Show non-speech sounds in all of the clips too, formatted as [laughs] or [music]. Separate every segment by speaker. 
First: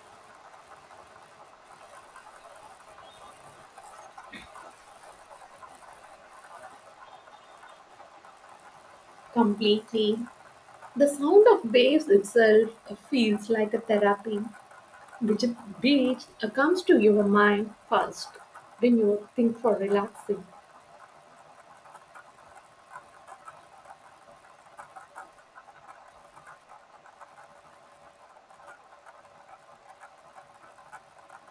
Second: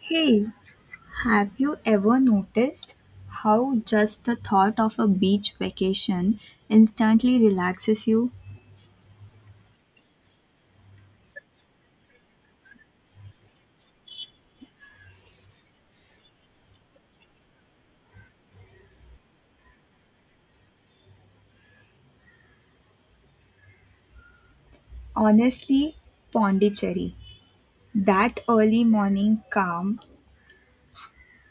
Speaker 1: Hey, have you ever noticed how just the thought of a beach vacation instantly relaxes you?
Speaker 2: Completely. The sound of waves itself feels like a therapy. Which beach comes to your mind first when you think for relaxing?
Speaker 1: Honestly, Pondicherry. That early morning calm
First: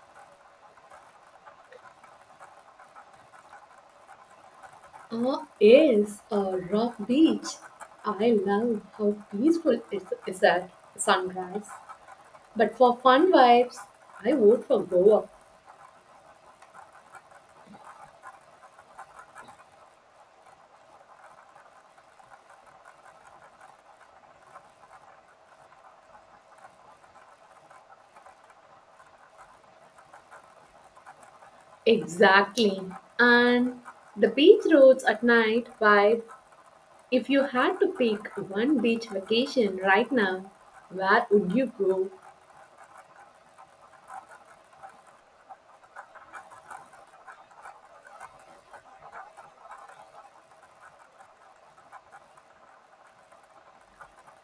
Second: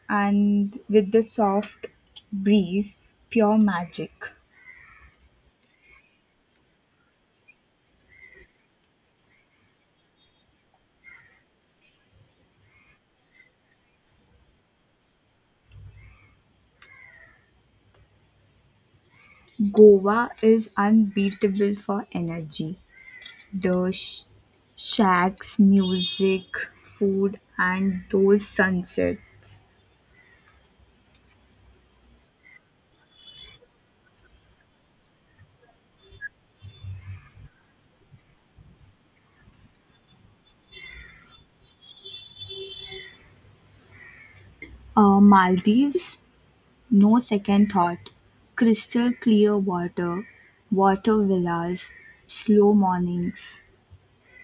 Speaker 1: and with the soft breeze, pure magic.
Speaker 2: Ah, yes, a rock beach. I love how peaceful it is at sunrise. But for fun vibes, I vote for Goa.
Speaker 1: Goa is unbeatable for energy. The shacks, music, food, and those sunsets.
Speaker 2: Exactly. And the beach roads at night vibe. If you had to pick one beach vacation right now, where would you go?
Speaker 1: Maldives. No second thought. Crystal clear water, water villas, slow mornings,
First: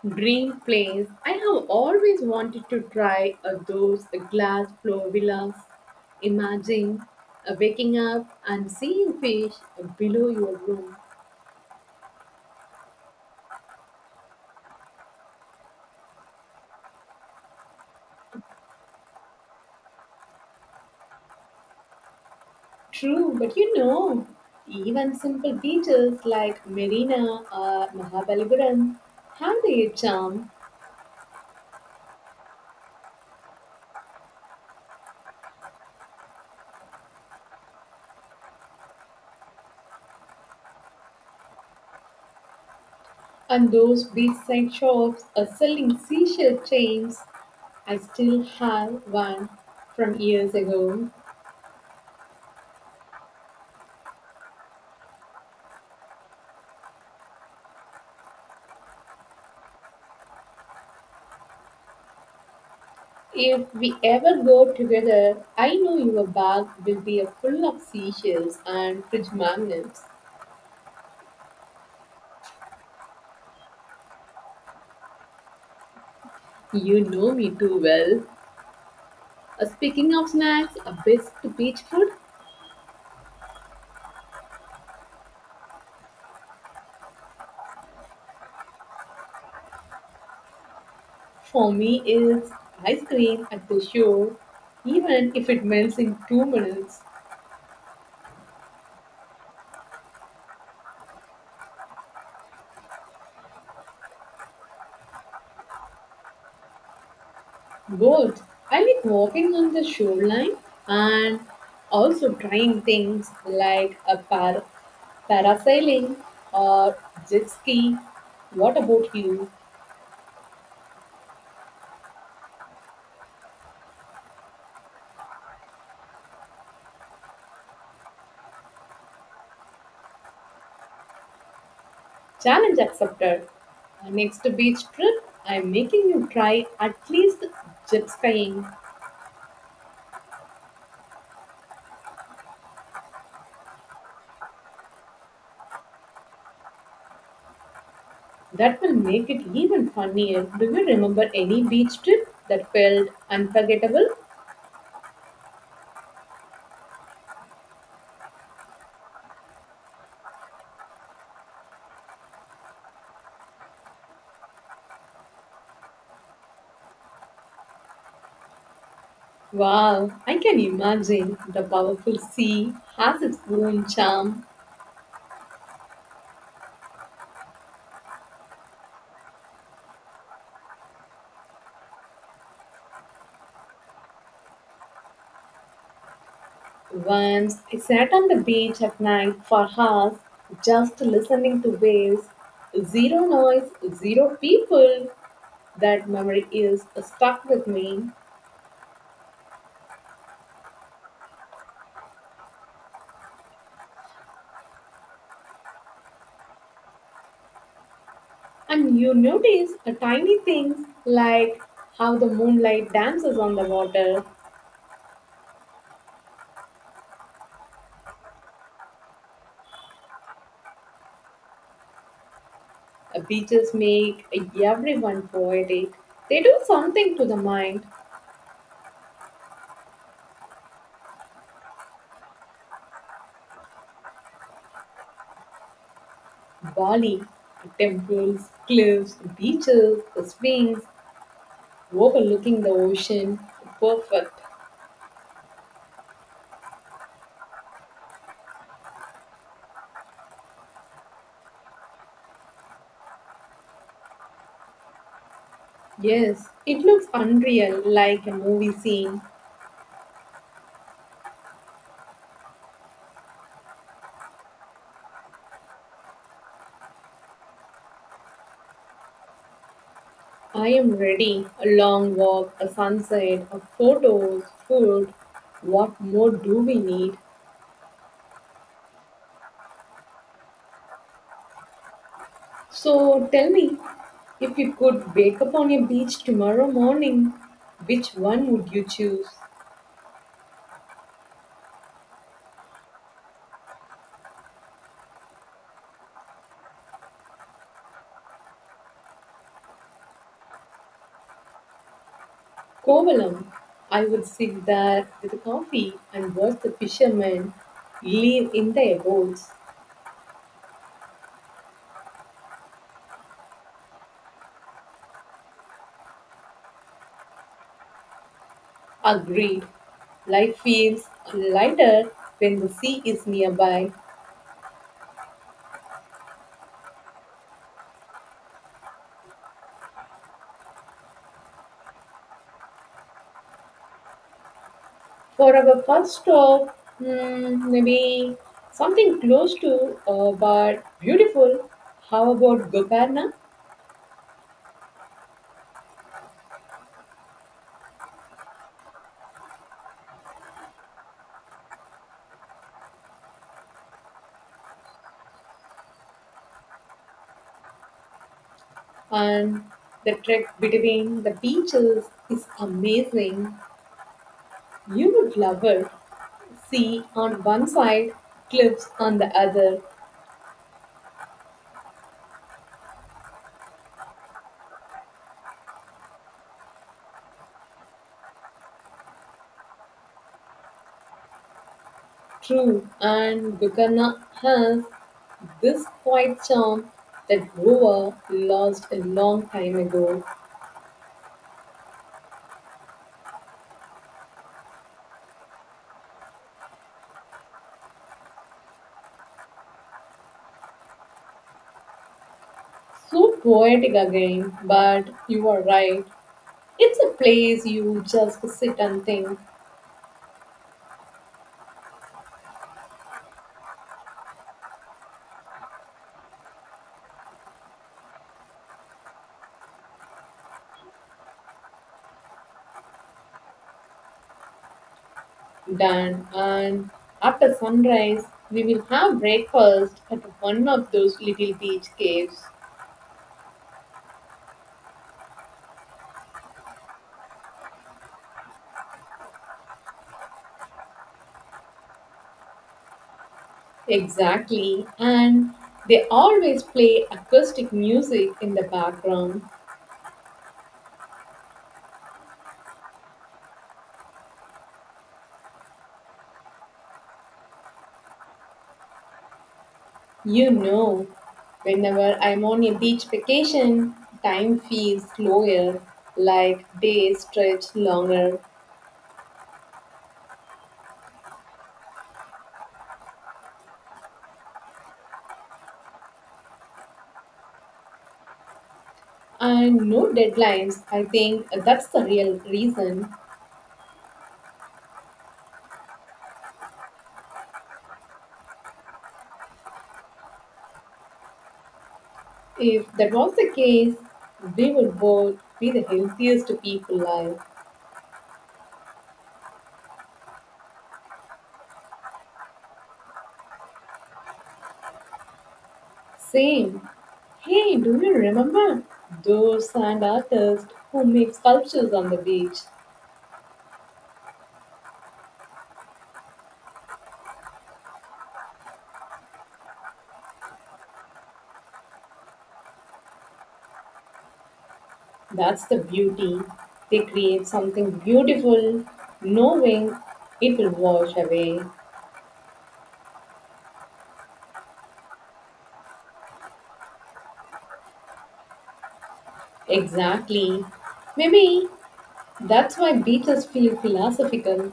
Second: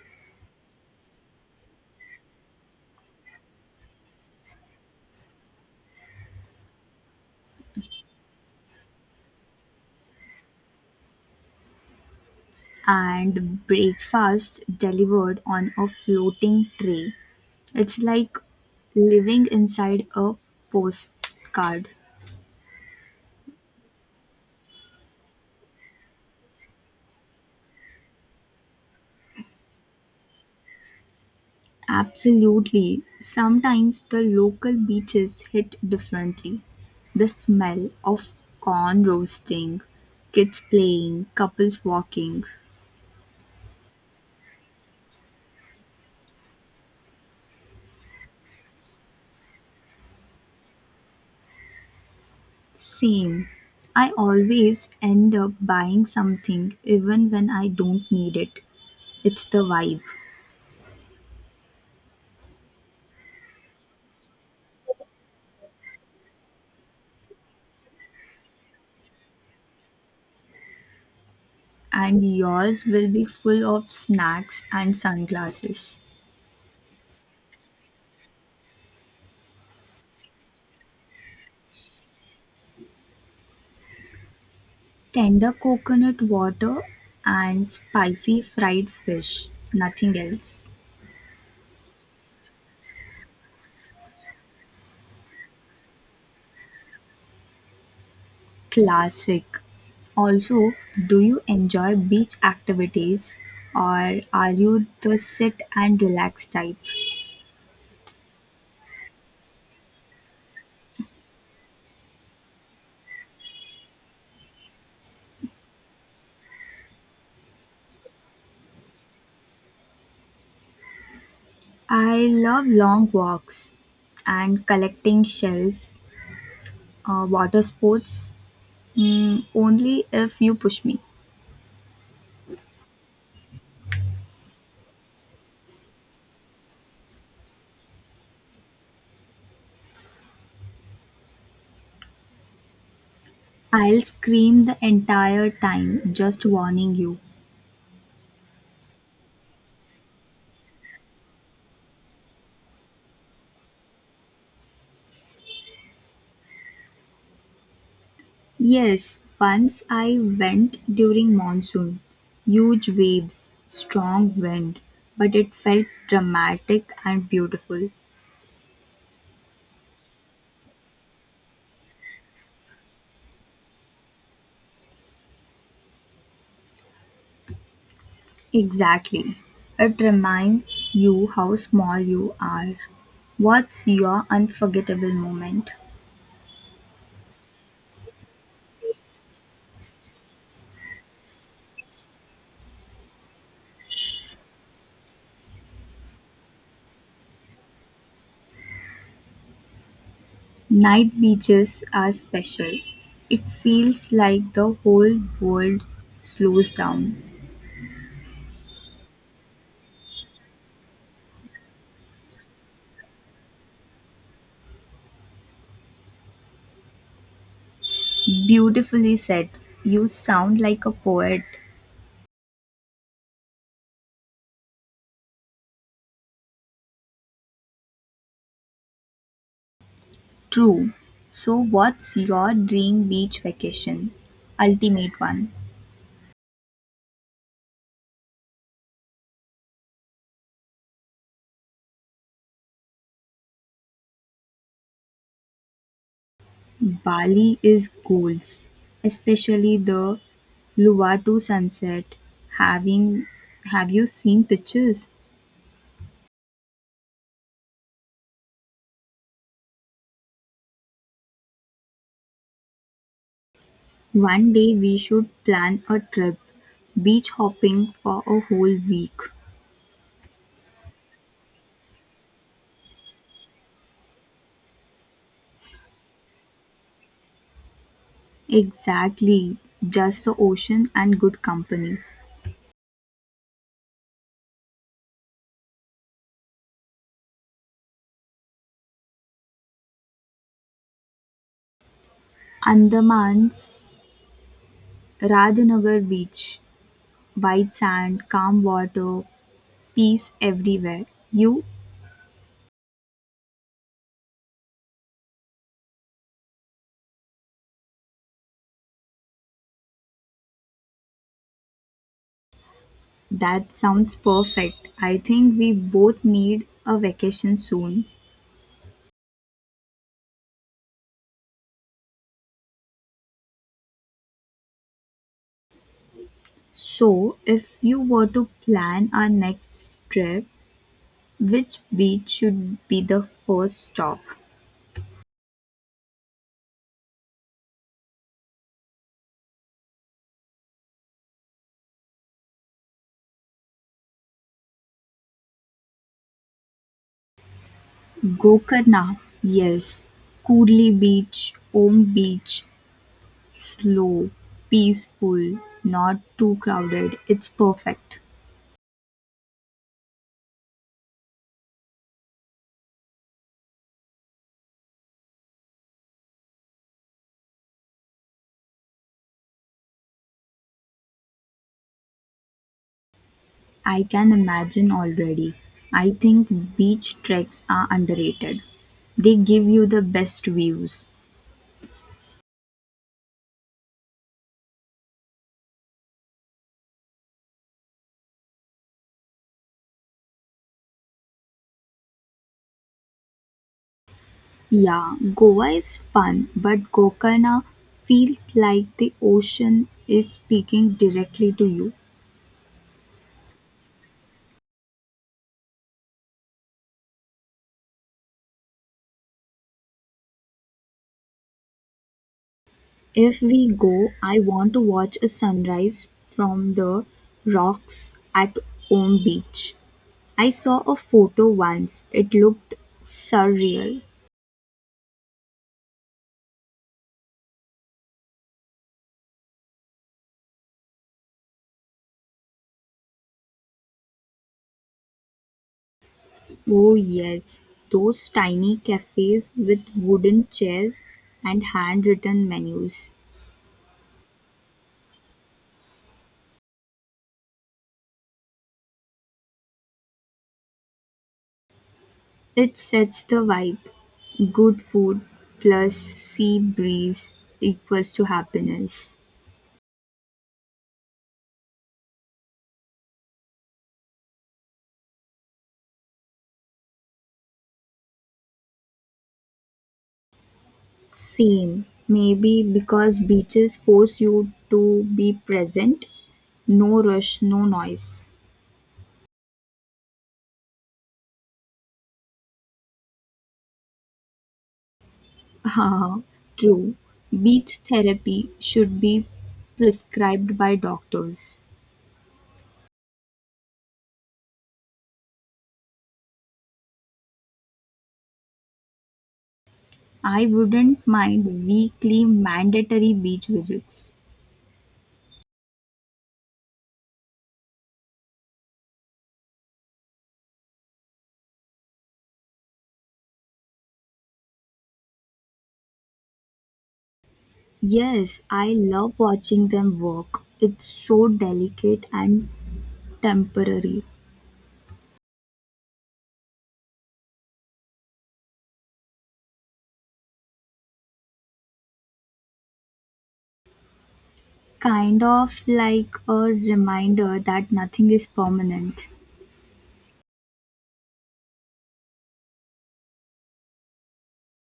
Speaker 2: Dream place. I have always wanted to try those glass floor villas. Imagine waking up and seeing fish below your room.
Speaker 1: and breakfast delivered on a floating tray. It's like living inside a postcard.
Speaker 2: True, but even simple beaches like Marina or Mahabalipuram have their charm.
Speaker 1: Absolutely. Sometimes the local beaches hit differently. The smell of corn roasting, kids playing, couples walking.
Speaker 2: And those beachside shops are selling seashell chains. I still have one from years ago.
Speaker 1: Same. I always end up buying something even when I don't need it. It's the vibe.
Speaker 2: If we ever go together, I know your bag will be a full of seashells and fridge magnets.
Speaker 1: And yours will be full of snacks and sunglasses.
Speaker 2: You know me too well. Speaking of snacks, a best beach food
Speaker 1: Tender coconut water and spicy fried fish. Nothing else.
Speaker 2: for me is ice cream at the shore, even if it melts in 2 minutes.
Speaker 1: Classic. Also, do you enjoy beach activities or are you the sit and relax type?
Speaker 2: Both. I like walking on the shoreline and also trying things like a parasailing or jet ski. What about you?
Speaker 1: I love long walks and collecting shells, water sports, only if you push me.
Speaker 2: Challenge accepted. Next beach trip, I'm making you try at least jet skiing.
Speaker 1: I'll scream the entire time, just warning you.
Speaker 2: That will make it even funnier. Do you remember any beach trip that felt unforgettable?
Speaker 1: Yes, once I went during monsoon. Huge waves, strong wind, but it felt dramatic and beautiful.
Speaker 2: Wow, I can imagine the powerful sea has its own charm.
Speaker 1: Exactly. It reminds you how small you are. What's your unforgettable moment?
Speaker 2: Once I sat on the beach at night for hours just listening to waves. Zero noise, zero people. That memory is stuck with me.
Speaker 1: Night beaches are special. It feels like the whole world slows down.
Speaker 2: And you notice a tiny things like how the moonlight dances on the water.
Speaker 1: Beautifully said. You sound like a poet.
Speaker 2: Beaches make everyone poetic. They do something to the mind.
Speaker 1: True. So, what's your dream beach vacation? Ultimate one.
Speaker 2: Bali, temples, cliffs, beaches, swings, overlooking the ocean. Perfect.
Speaker 1: Bali is goals, especially the Luwatu sunset. Having Have you seen pictures?
Speaker 2: Yes, it looks unreal, like a movie scene.
Speaker 1: One day we should plan a trip beach hopping for a whole week.
Speaker 2: I am ready. A long walk, a sunset, a photos, food. What more do we need?
Speaker 1: Exactly, just the ocean and good company.
Speaker 2: So tell me, if you could wake up on a beach tomorrow morning, which one would you choose?
Speaker 1: Andaman's Radhanagar beach, white sand, calm water, peace everywhere. You,
Speaker 2: Kovalam. I would sit there with a coffee and watch the fishermen live in their boats.
Speaker 1: that sounds perfect. I think we both need a vacation soon.
Speaker 2: Agreed. Life feels lighter when the sea is nearby.
Speaker 1: So, if you were to plan our next trip, which beach should be the first stop?
Speaker 2: For our first stop, maybe something close to but beautiful. How about Gokarna?
Speaker 1: Gokarna, yes. Kudli Beach, Om Beach, slow, peaceful, not too crowded. It's perfect.
Speaker 2: And the trek between the beaches is amazing. You would love it. Sea on one side, cliffs on the other.
Speaker 1: I can imagine already. I think beach treks are underrated. They give you the best views.
Speaker 2: True, and Gokarna has this quiet charm that Goa lost a long time ago.
Speaker 1: Yeah, Goa is fun, but Gokarna feels like the ocean is speaking directly to you.
Speaker 2: So poetic again, but you are right. It's a place you just sit and think.
Speaker 1: If we go, I want to watch a sunrise from the rocks at Om Beach. I saw a photo once. It looked surreal.
Speaker 2: Dan. And after sunrise, we will have breakfast at one of those little beach caves.
Speaker 1: Oh, yes, those tiny cafes with wooden chairs and handwritten menus.
Speaker 2: Exactly. And they always play acoustic music in the background.
Speaker 1: It sets the vibe. Good food plus sea breeze equals to happiness.
Speaker 2: You know, whenever I'm on a beach vacation, time feels slower, like days stretch longer.
Speaker 1: Same. Maybe because beaches force you to be present. No rush, no noise.
Speaker 2: And no deadlines. I think that's the real reason.
Speaker 1: [laughs] True. Beach therapy should be prescribed by doctors.
Speaker 2: If that was the case, we would both be the healthiest people alive.
Speaker 1: I wouldn't mind weekly mandatory beach visits.
Speaker 2: Same. Hey, do you remember those sand artists who make sculptures on the beach?
Speaker 1: Yes, I love watching them work. It's so delicate and temporary.
Speaker 2: That's the beauty. They create something beautiful, knowing it will wash away.
Speaker 1: Kind of like a reminder that nothing is permanent.
Speaker 2: Exactly. Maybe that's why beaches feel philosophical.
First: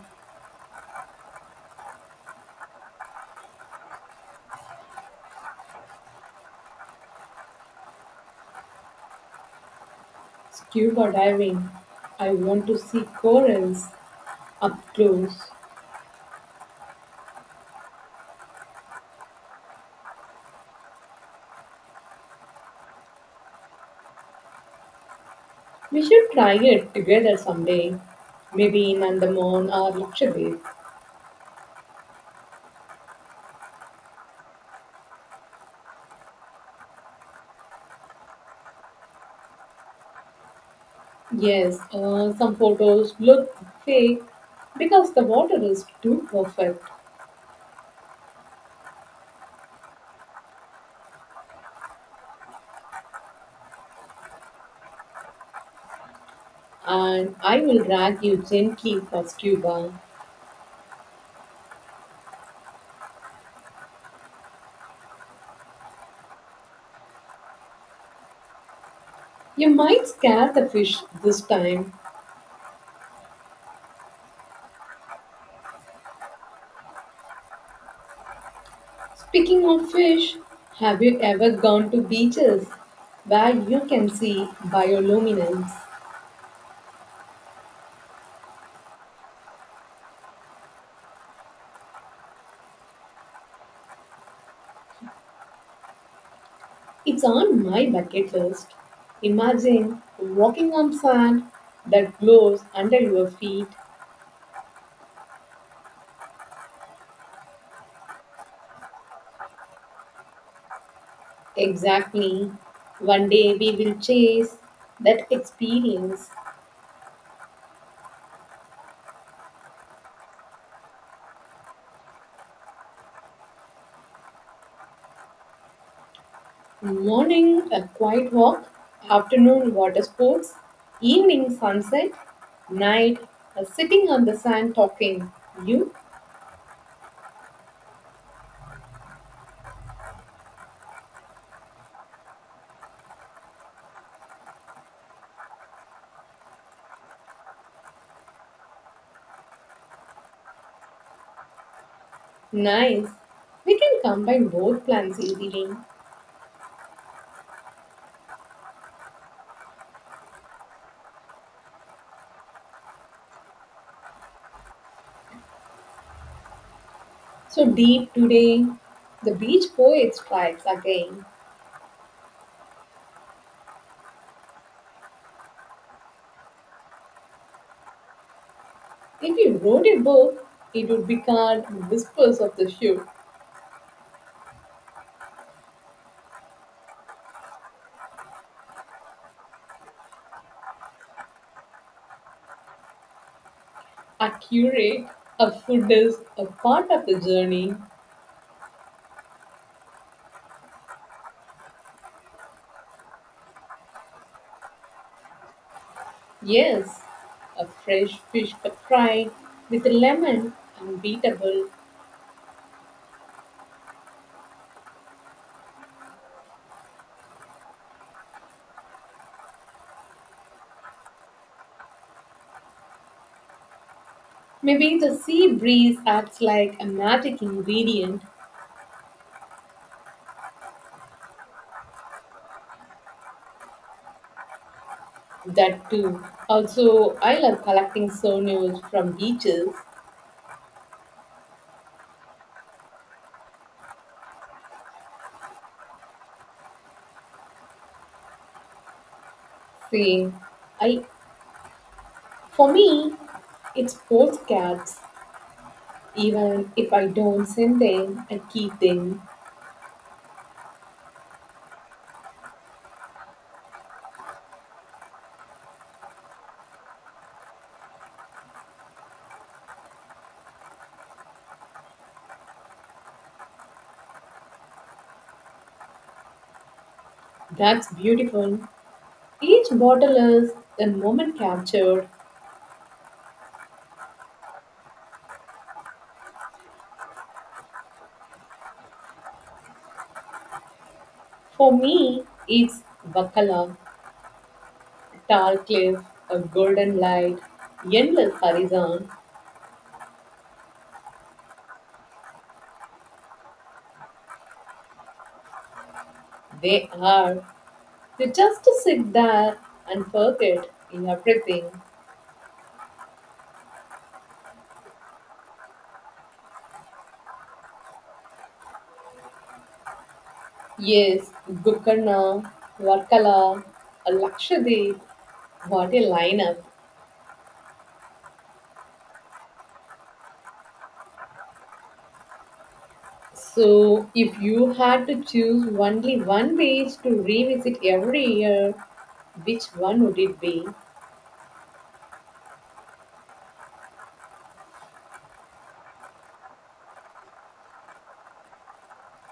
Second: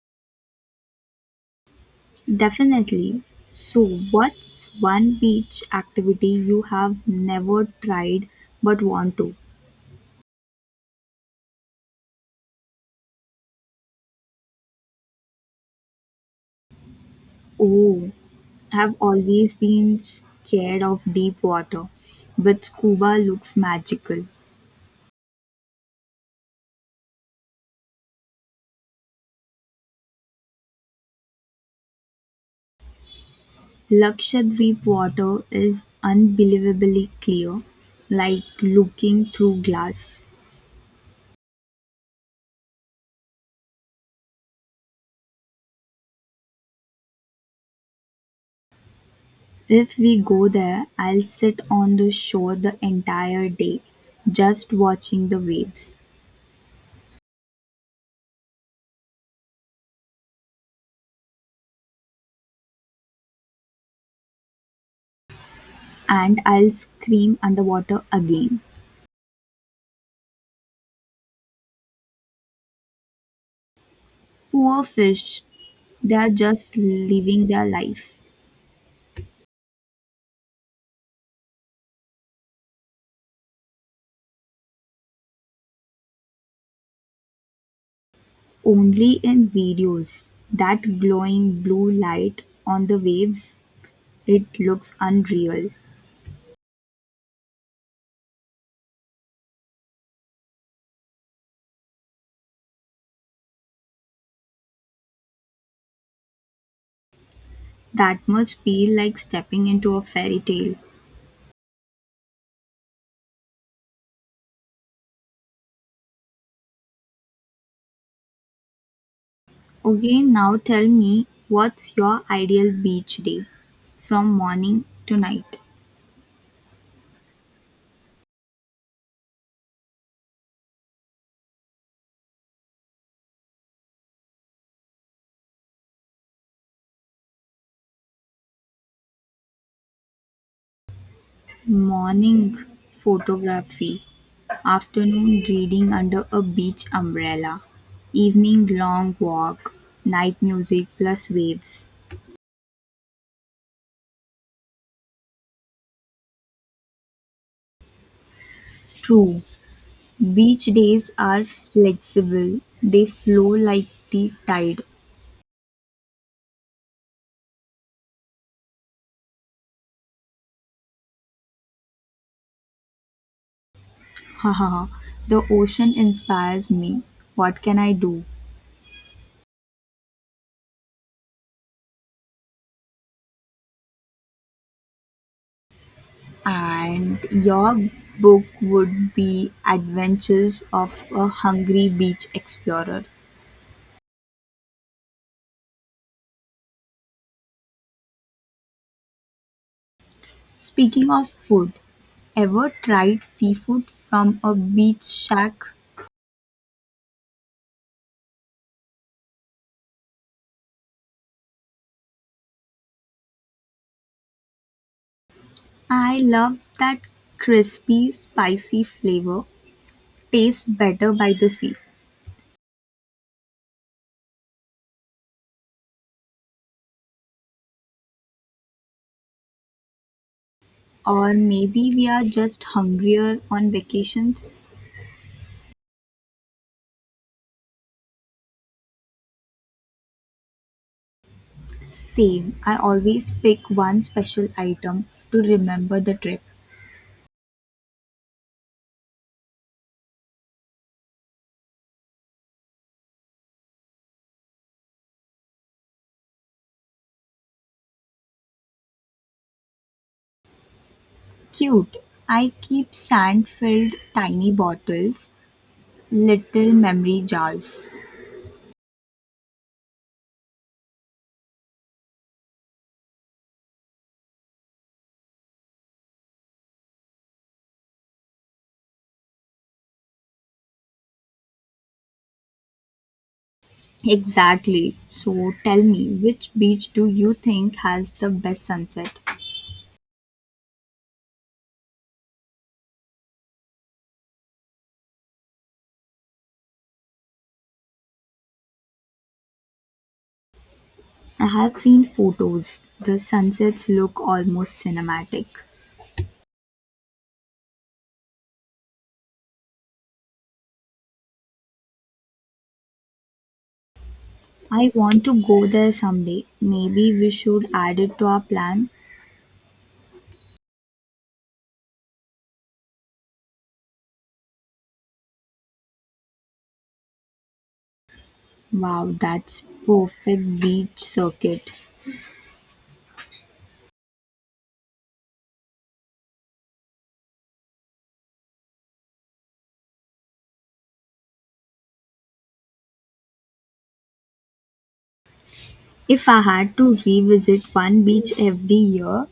Speaker 1: Definitely. So, what's one beach activity you have never tried but want to?
Speaker 2: Scuba diving. I want to see corals up close.
Speaker 1: Oh, I've always been scared of deep water, but scuba looks magical.
Speaker 2: We should try it together someday, maybe in Andaman or Lakshadweep.
Speaker 1: Lakshadweep water is unbelievably clear, like looking through glass.
Speaker 2: Yes, some photos look fake because the water is too perfect,
Speaker 1: If we go there, I'll sit on the shore the entire day, just watching the waves,
Speaker 2: and I will drag you gently for scuba.
Speaker 1: and I'll scream underwater again.
Speaker 2: You might scare the fish this time.
Speaker 1: Poor fish, they are just living their life.
Speaker 2: Speaking of fish, have you ever gone to beaches where you can see bioluminescence?
Speaker 1: Only in videos. That glowing blue light on the waves, it looks unreal.
Speaker 2: It's on my bucket list. Imagine walking on sand that glows under your feet.
Speaker 1: That must feel like stepping into a fairy tale.
Speaker 2: Exactly. One day we will chase that experience.
Speaker 1: Okay, now tell me, what's your ideal beach day from morning to night?
Speaker 2: Morning, a quiet walk. Afternoon, water sports. Evening, sunset. Night, a sitting on the sand talking. You?
Speaker 1: Morning photography, afternoon reading under a beach umbrella, evening long walk, night music plus waves.
Speaker 2: Nice. We can combine both plans easily.
Speaker 1: True, beach days are flexible. They flow like the tide.
Speaker 2: So deep today, the beach poet strikes again.
Speaker 1: Ha ha ha! The ocean inspires me. What can I do?
Speaker 2: If he wrote a book, it would be called Whispers of the Ship.
Speaker 1: And your book would be Adventures of a Hungry Beach Explorer.
Speaker 2: Accurate, a food is a part of the journey.
Speaker 1: Speaking of food, ever tried seafood from a beach shack?
Speaker 2: Yes, a fresh fish cut fried with a lemon, unbeatable.
Speaker 1: I love that crispy, spicy flavor. Tastes better by the sea.
Speaker 2: Maybe the sea breeze acts like a magic ingredient.
Speaker 1: Or maybe we are just hungrier on vacations?
Speaker 2: That too. Also, I love collecting souvenirs from beaches.
Speaker 1: Same, I always pick one special item to remember the trip.
Speaker 2: See, I for me, it's postcards. Even if I don't send them, I keep them.
Speaker 1: Cute! I keep sand filled tiny bottles, little memory jars.
Speaker 2: That's beautiful. Each bottle is a moment captured.
Speaker 1: Exactly. So tell me, which beach do you think has the best sunset?
Speaker 2: For me, it's Vakala, Tall Cliff, a Golden Light, Endless Horizon.
Speaker 1: I have seen photos. The sunsets look almost cinematic.
Speaker 2: They are. You just sit there and forget everything.
Speaker 1: I want to go there someday. Maybe we should add it to our plan.
Speaker 2: Yes, Gokarna, Varkala, Lakshadweep. What a lineup.
Speaker 1: Wow, that's perfect beach circuit.
Speaker 2: So, if you had to choose only one beach to revisit every year, which one would it be?
Speaker 1: If I had to revisit one beach every year,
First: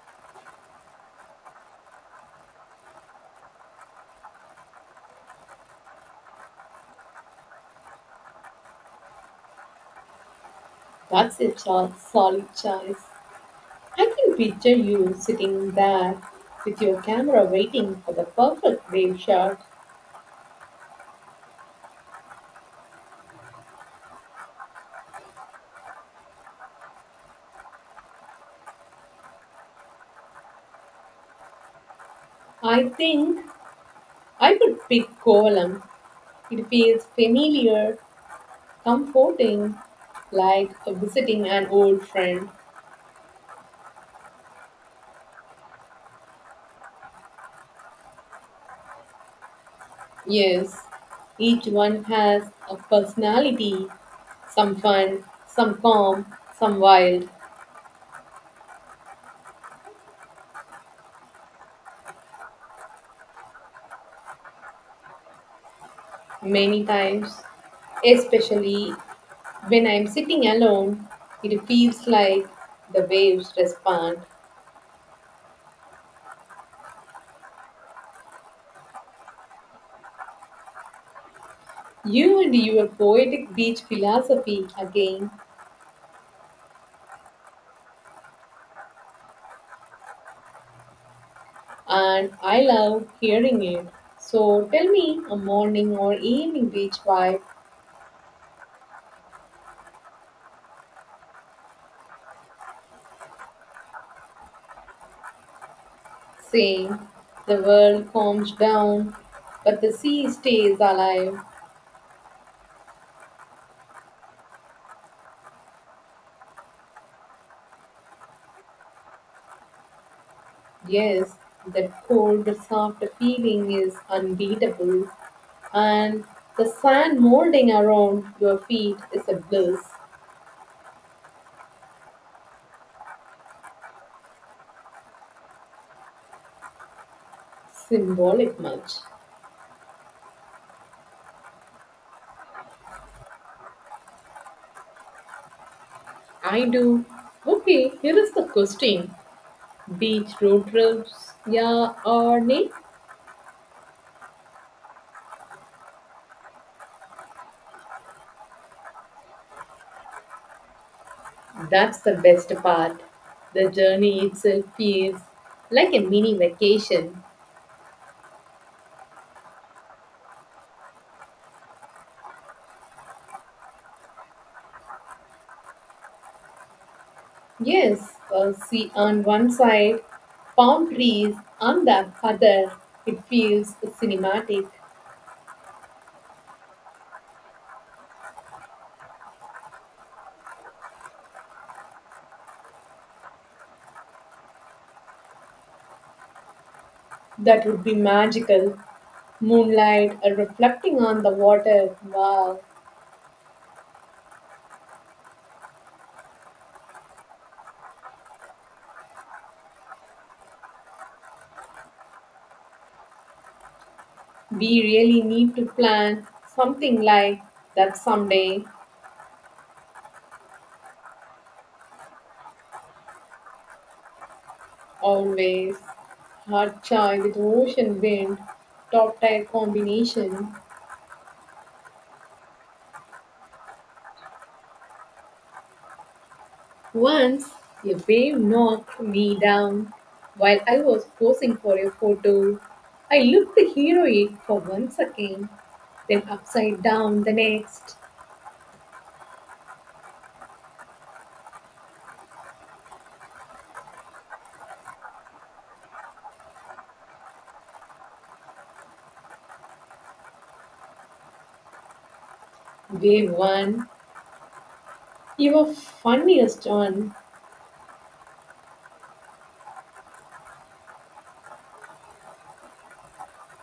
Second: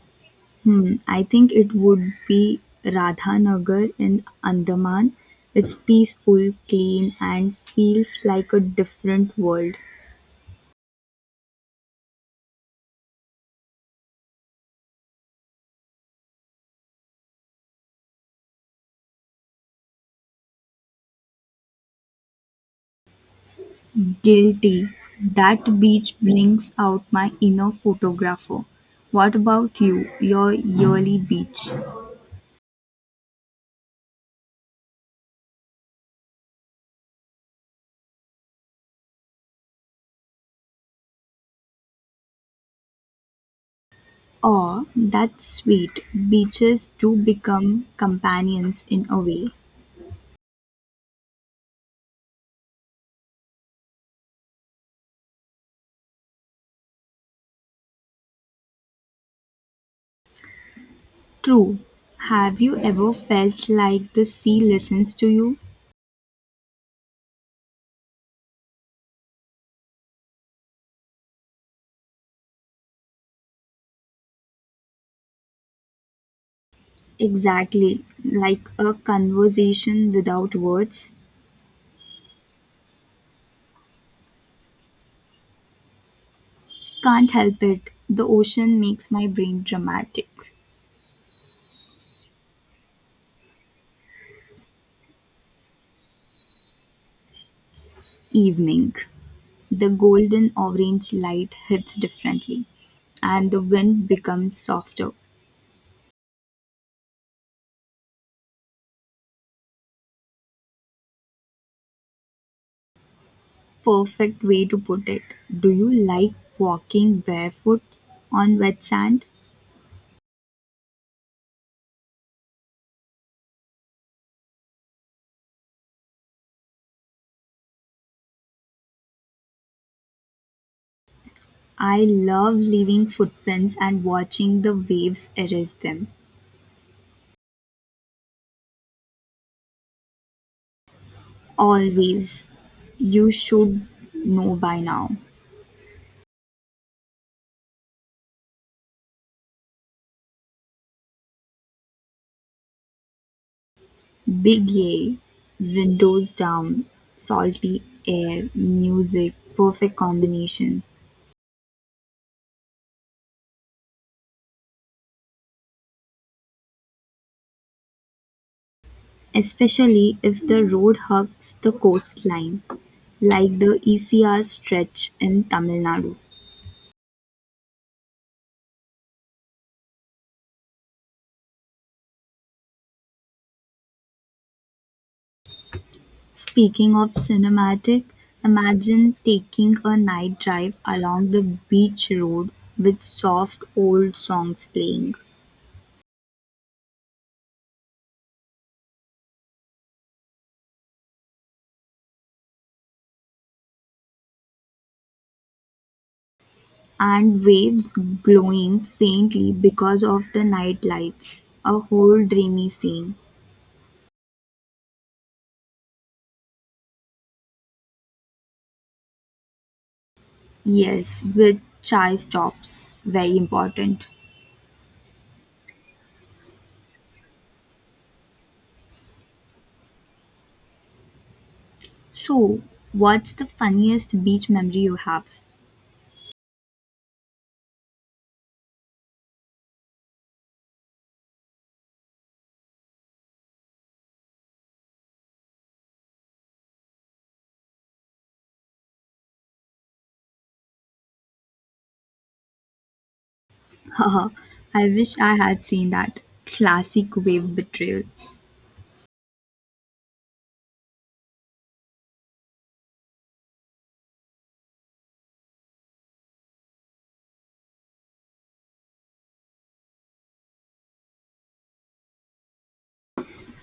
Speaker 1: hmm, I think it would be Radhanagar in Andaman. It's peaceful, clean, and feels like a different world.
Speaker 2: That's a solid choice. I can picture you sitting there with your camera waiting for the perfect wave shot.
Speaker 1: Guilty. That beach brings out my inner photographer. What about you, your yearly beach?
Speaker 2: I think I would pick Kovalam. It feels familiar, comforting, like visiting an old friend.
Speaker 1: Oh, that's sweet. Beaches do become companions in a way.
Speaker 2: Yes, each one has a personality, some fun, some calm, some wild.
Speaker 1: True. Have you ever felt like the sea listens to you?
Speaker 2: Many times, especially when I'm sitting alone, it feels like the waves respond.
Speaker 1: Exactly. Like a conversation without words.
Speaker 2: You and your poetic beach philosophy again,
Speaker 1: Can't help it. The ocean makes my brain dramatic.
Speaker 2: and I love hearing it. So tell me, a morning or evening beach vibe,
Speaker 1: Evening. The golden orange light hits differently, and the wind becomes softer.
Speaker 2: saying the world calms down, but the sea stays alive.
Speaker 1: Perfect way to put it. Do you like walking barefoot on wet sand?
Speaker 2: Yes, that cold, soft feeling is unbeatable, and the sand molding around your feet is a bliss.
Speaker 1: I love leaving footprints and watching the waves erase them.
Speaker 2: Symbolic much.
Speaker 1: Always. You should know by now.
Speaker 2: I do. Okay, here is the question, beach road trips, yeah or nay?
Speaker 1: Big A, windows down, salty air, music, perfect combination.
Speaker 2: That's the best part. The journey itself feels like a mini vacation.
Speaker 1: Especially if the road hugs the coastline, like the ECR stretch in Tamil Nadu.
Speaker 2: Yes, sea on one side, palm trees on the other. It feels cinematic.
Speaker 1: Speaking of cinematic, imagine taking a night drive along the beach road with soft old songs playing.
Speaker 2: That would be magical. Moonlight reflecting on the water. Wow,
Speaker 1: And waves glowing faintly because of the night lights. A whole dreamy scene.
Speaker 2: we really need to plan something like that someday.
Speaker 1: Yes, with chai stops. Very important.
Speaker 2: Always. Hot chai with ocean wind. Top tier combination.
Speaker 1: So, what's the funniest beach memory you have?
Speaker 2: Once a wave knocked me down while I was posing for a photo. I looked heroic for one second, then upside down the next.
Speaker 1: [laughs] Haha, I wish I had seen that. Classic wave betrayal.
Speaker 2: Wave one, your funniest one.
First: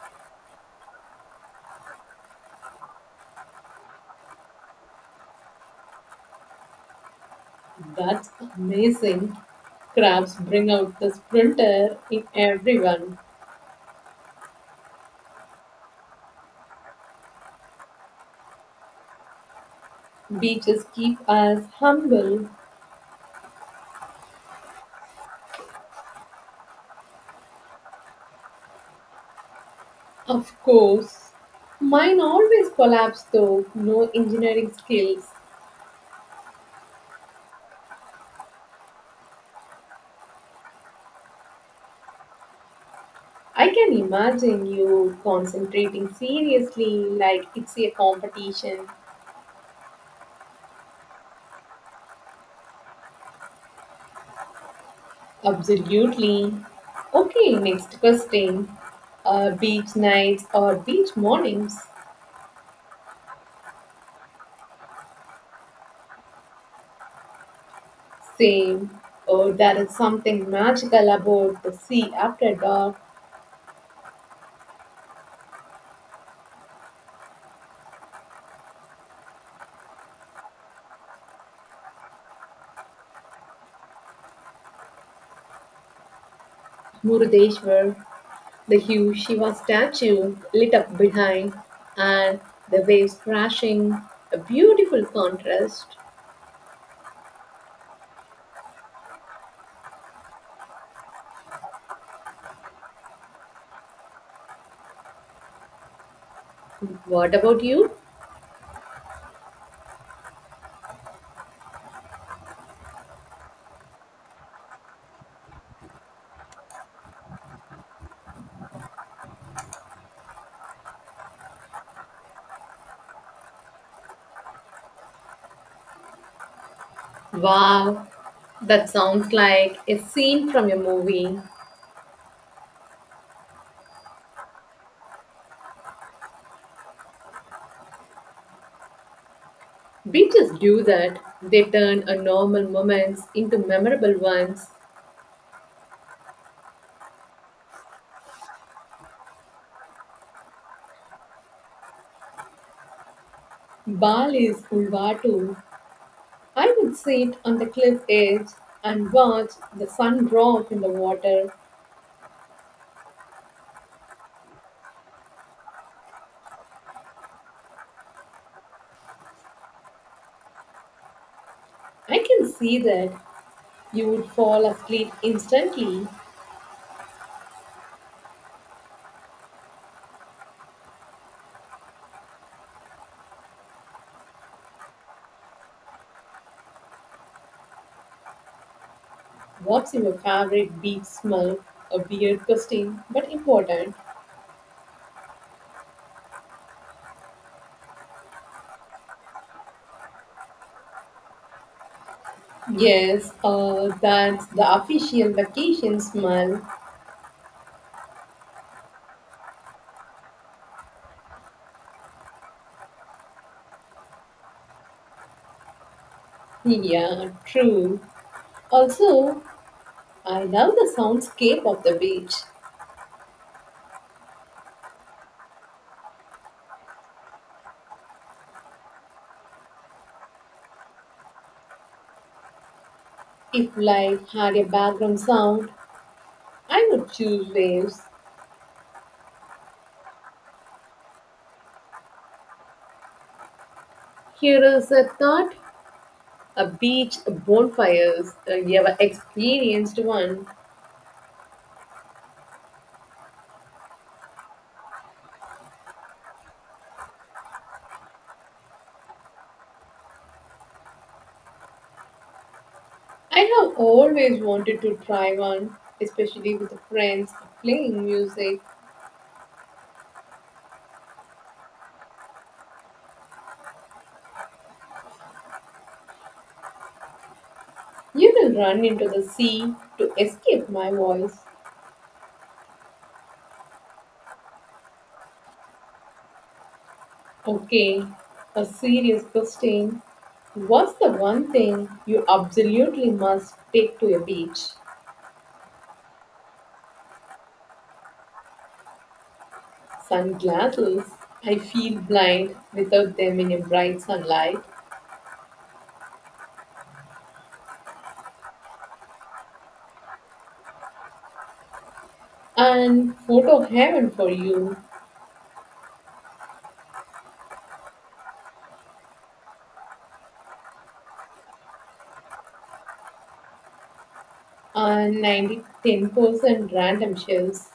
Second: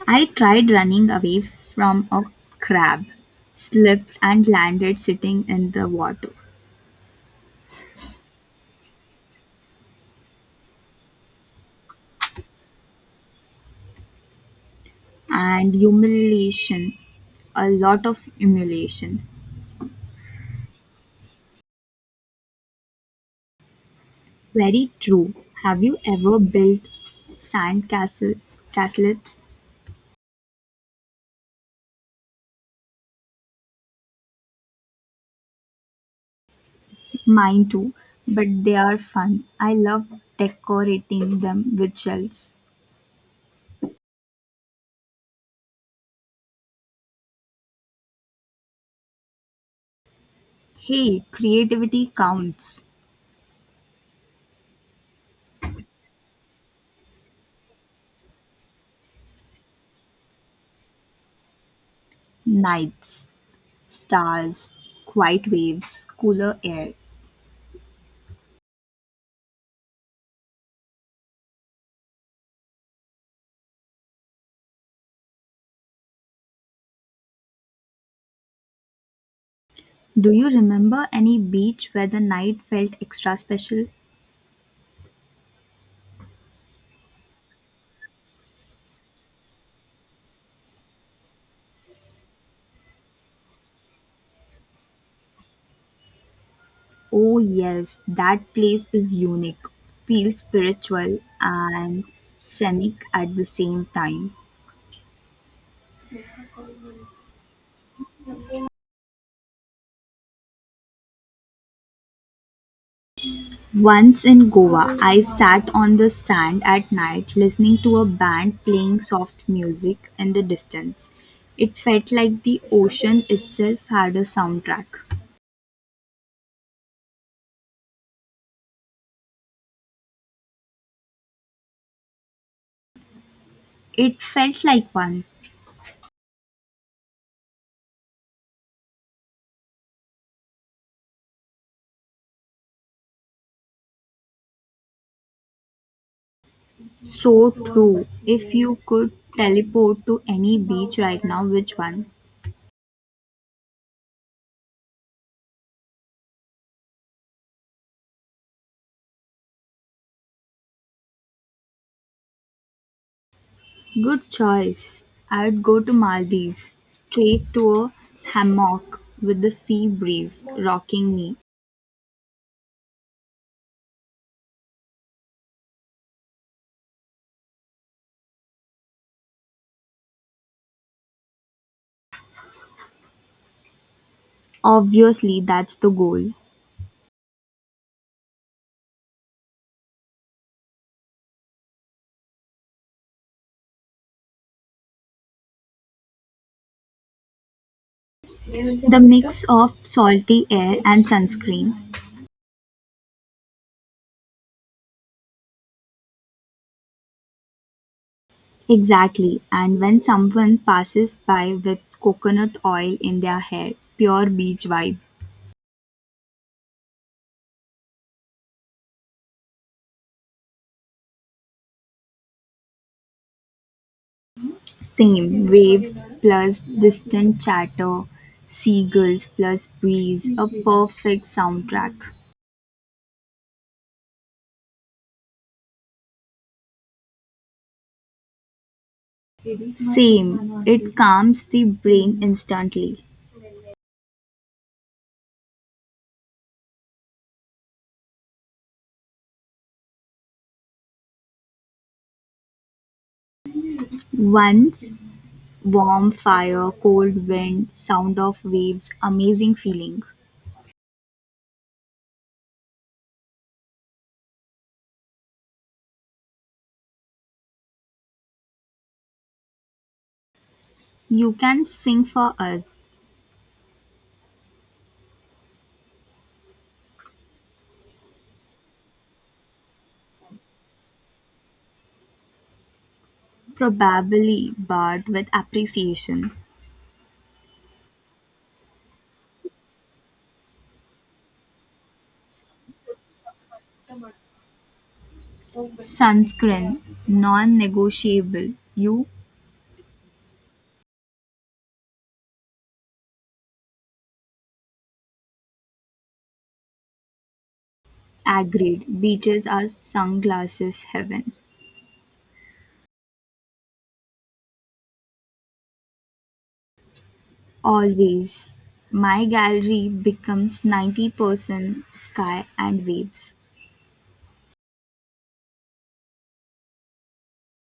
Speaker 1: I tried running away from a crab, slipped and landed sitting in the water.
Speaker 2: That's amazing. Crabs bring out the sprinter in everyone.
Speaker 1: And humiliation, a lot of humiliation.
Speaker 2: Beaches keep us humble,
Speaker 1: Very true. Have you ever built sand castle castlets?
Speaker 2: of course. Mine always collapse though, no engineering skills.
Speaker 1: Mine too, but they are fun. I love decorating them with shells.
Speaker 2: I can imagine you concentrating seriously like it's a competition.
Speaker 1: Hey, creativity counts.
Speaker 2: Absolutely. Okay, next question. Beach nights or beach mornings?
Speaker 1: Nights, stars, quiet waves, cooler air.
Speaker 2: Same. Oh, there is something magical about the sea after dark.
Speaker 1: Do you remember any beach where the night felt extra special?
Speaker 2: Murudeshwar, the huge Shiva statue lit up behind, and the waves crashing. A beautiful contrast.
Speaker 1: Oh, yes, that place is unique, feels spiritual and scenic at the same time.
Speaker 2: What about you?
Speaker 1: Once in Goa, I sat on the sand at night listening to a band playing soft music in the distance. It felt like the ocean itself had a soundtrack.
Speaker 2: Wow, that sounds like a scene from a movie.
Speaker 1: It felt like one.
Speaker 2: Beaches do that. They turn a normal moments into memorable ones.
Speaker 1: So true. If you could teleport to any beach right now, which one?
Speaker 2: Bali's Ulvatu. I would sit on the cliff edge and watch the sun drop in the water.
Speaker 1: Good choice. I'd go to Maldives, straight to a hammock with the sea breeze rocking me.
Speaker 2: I can see that you would fall asleep instantly.
Speaker 1: Obviously, that's the goal.
Speaker 2: What's your favorite beach smell? A weird question, but important.
Speaker 1: The mix of salty air and sunscreen.
Speaker 2: Yes, that's the official vacation smell.
Speaker 1: Exactly. And when someone passes by with coconut oil in their hair, pure beach vibe.
Speaker 2: Yeah, true. Also, I love the soundscape of the beach.
Speaker 1: Same. Waves plus distant chatter, seagulls plus breeze, a perfect soundtrack.
Speaker 2: If life had a background sound, I would choose waves.
Speaker 1: Same. It calms the brain instantly.
Speaker 2: Here is a thought, a beach bonfires, a never experienced one.
Speaker 1: Once warm fire, cold wind, sound of waves, amazing feeling.
Speaker 2: I have always wanted to try one, especially with friends playing music.
Speaker 1: You can sing for us.
Speaker 2: You will run into the sea to escape my voice.
Speaker 1: Probably, but with appreciation.
Speaker 2: Okay, a serious question. What's the one thing you absolutely must take to a beach?
Speaker 1: Sunscreen, non negotiable. You
Speaker 2: Sunglasses. I feel blind without them in a bright sunlight.
Speaker 1: agreed. Beaches are sunglasses heaven.
Speaker 2: And photo heaven for you.
Speaker 1: Always. My gallery becomes 90% sky and waves.
Speaker 2: And 90 10% random shells.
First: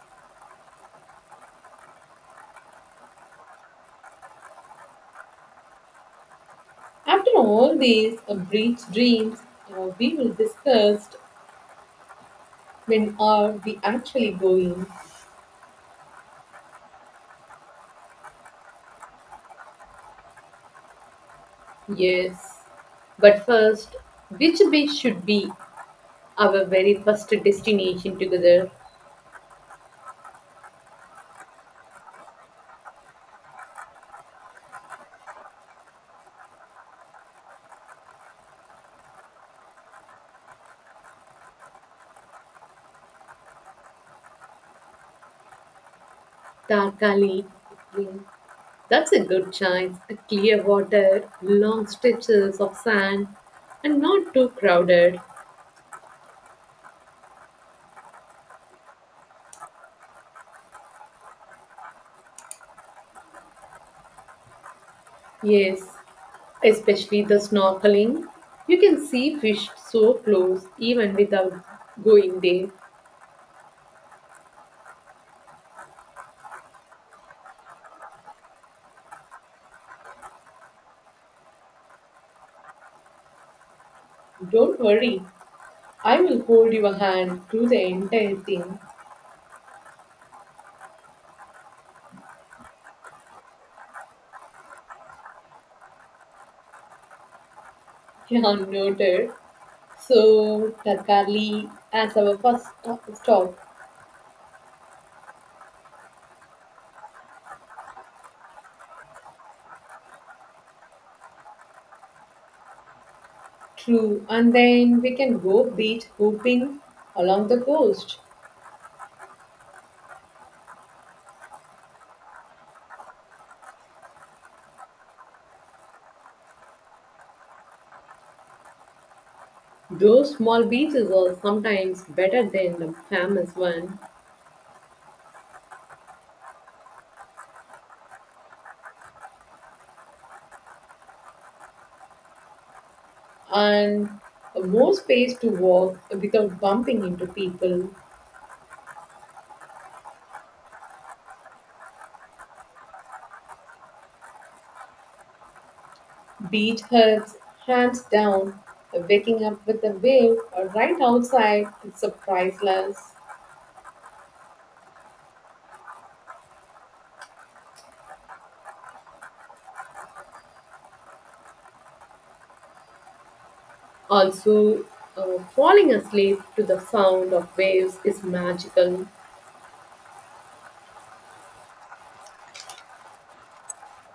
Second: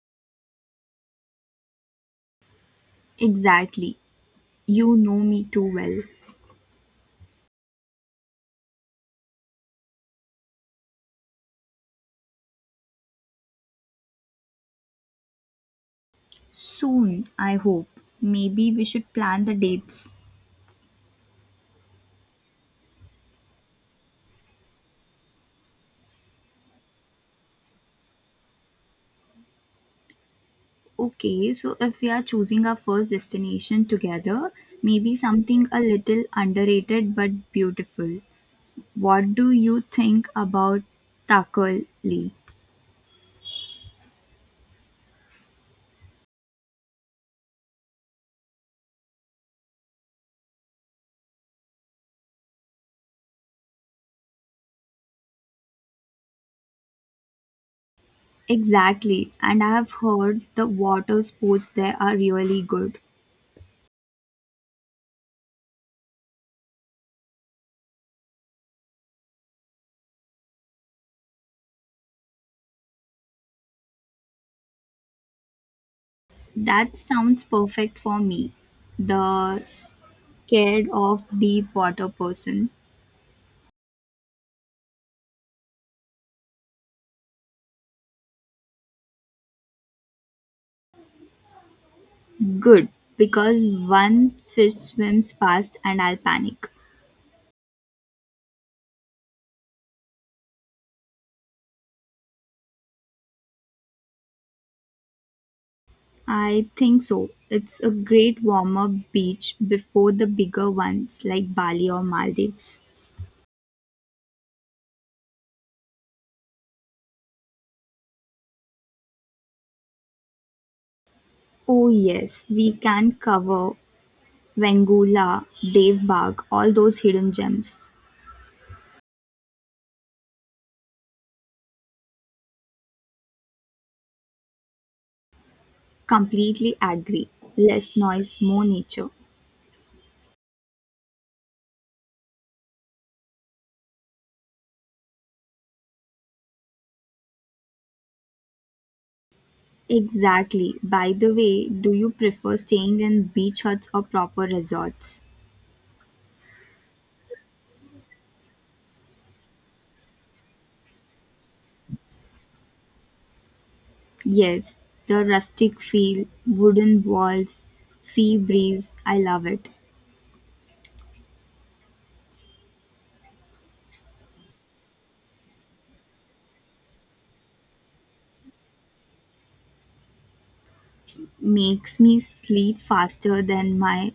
Speaker 1: Exactly. You know me too well.
Speaker 2: After all these beach dreams, we will discuss when are we actually going.
Speaker 1: Soon, I hope. Maybe we should plan the dates.
Speaker 2: Yes. But first, which beach should be our very first destination together?
Speaker 1: Okay, so if we are choosing our first destination together, maybe something a little underrated but beautiful. What do you think about Takali?
Speaker 2: Tarkali. Hmm, that's a good choice. A clear water, long stretches of sand, and not too crowded.
Speaker 1: Exactly, and I have heard the water sports there are really good.
Speaker 2: Yes, especially the snorkeling. You can see fish so close even without going there.
Speaker 1: That sounds perfect for me. The scared of deep water person.
Speaker 2: Don't worry, I will hold your hand through the entire thing.
Speaker 1: Good, because one fish swims fast and I'll panic.
Speaker 2: [laughs] Jan noted. So, Takali as our first stop.
Speaker 1: I think so. It's a great warm up beach before the bigger ones like Bali or Maldives.
Speaker 2: True, and then we can go beach hopping along the coast.
Speaker 1: Oh, yes, we can cover Wangula, Dave Bagh, all those hidden gems.
Speaker 2: Those small beaches are sometimes better than the famous one,
Speaker 1: Completely agree. Less noise, more nature.
Speaker 2: and more space to walk without bumping into people.
Speaker 1: Exactly. By the way, do you prefer staying in beach huts or proper resorts?
Speaker 2: Beach huts, hands down, waking up with a wave or right outside is a priceless.
Speaker 1: Yes, the rustic feel, wooden walls, sea breeze, I love it.
Speaker 2: Also, falling asleep to the sound of waves is magical.
Speaker 1: Makes me sleep faster than my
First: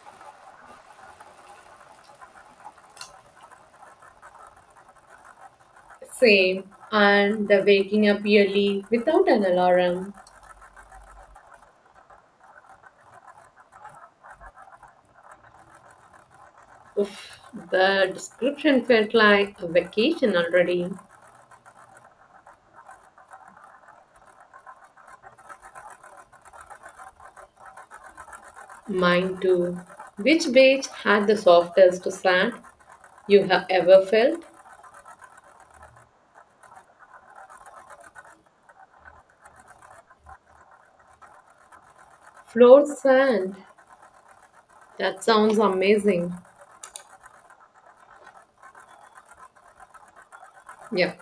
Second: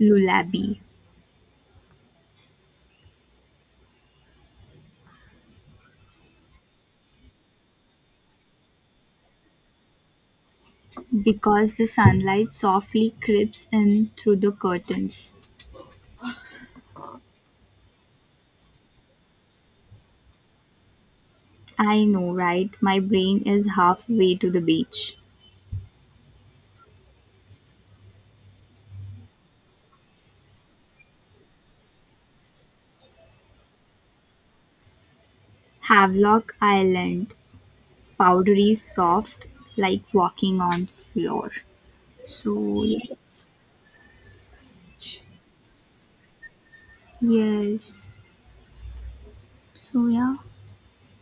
Speaker 1: lullaby.
Speaker 2: Same. And the waking up early without an alarm.
Speaker 1: Because the sunlight softly creeps in through the curtains.
Speaker 2: Oof, the description felt like a vacation already.
Speaker 1: I know, right? My brain is halfway to the beach.
Speaker 2: Mine too. Which beach had the softest sand you have ever felt?
Speaker 1: Havelock Island, powdery soft, like walking on floor. So,
Speaker 2: Floor
Speaker 1: yes.
Speaker 2: sand. That sounds amazing.
Speaker 1: Yes. So, yeah.
Speaker 2: Yeah.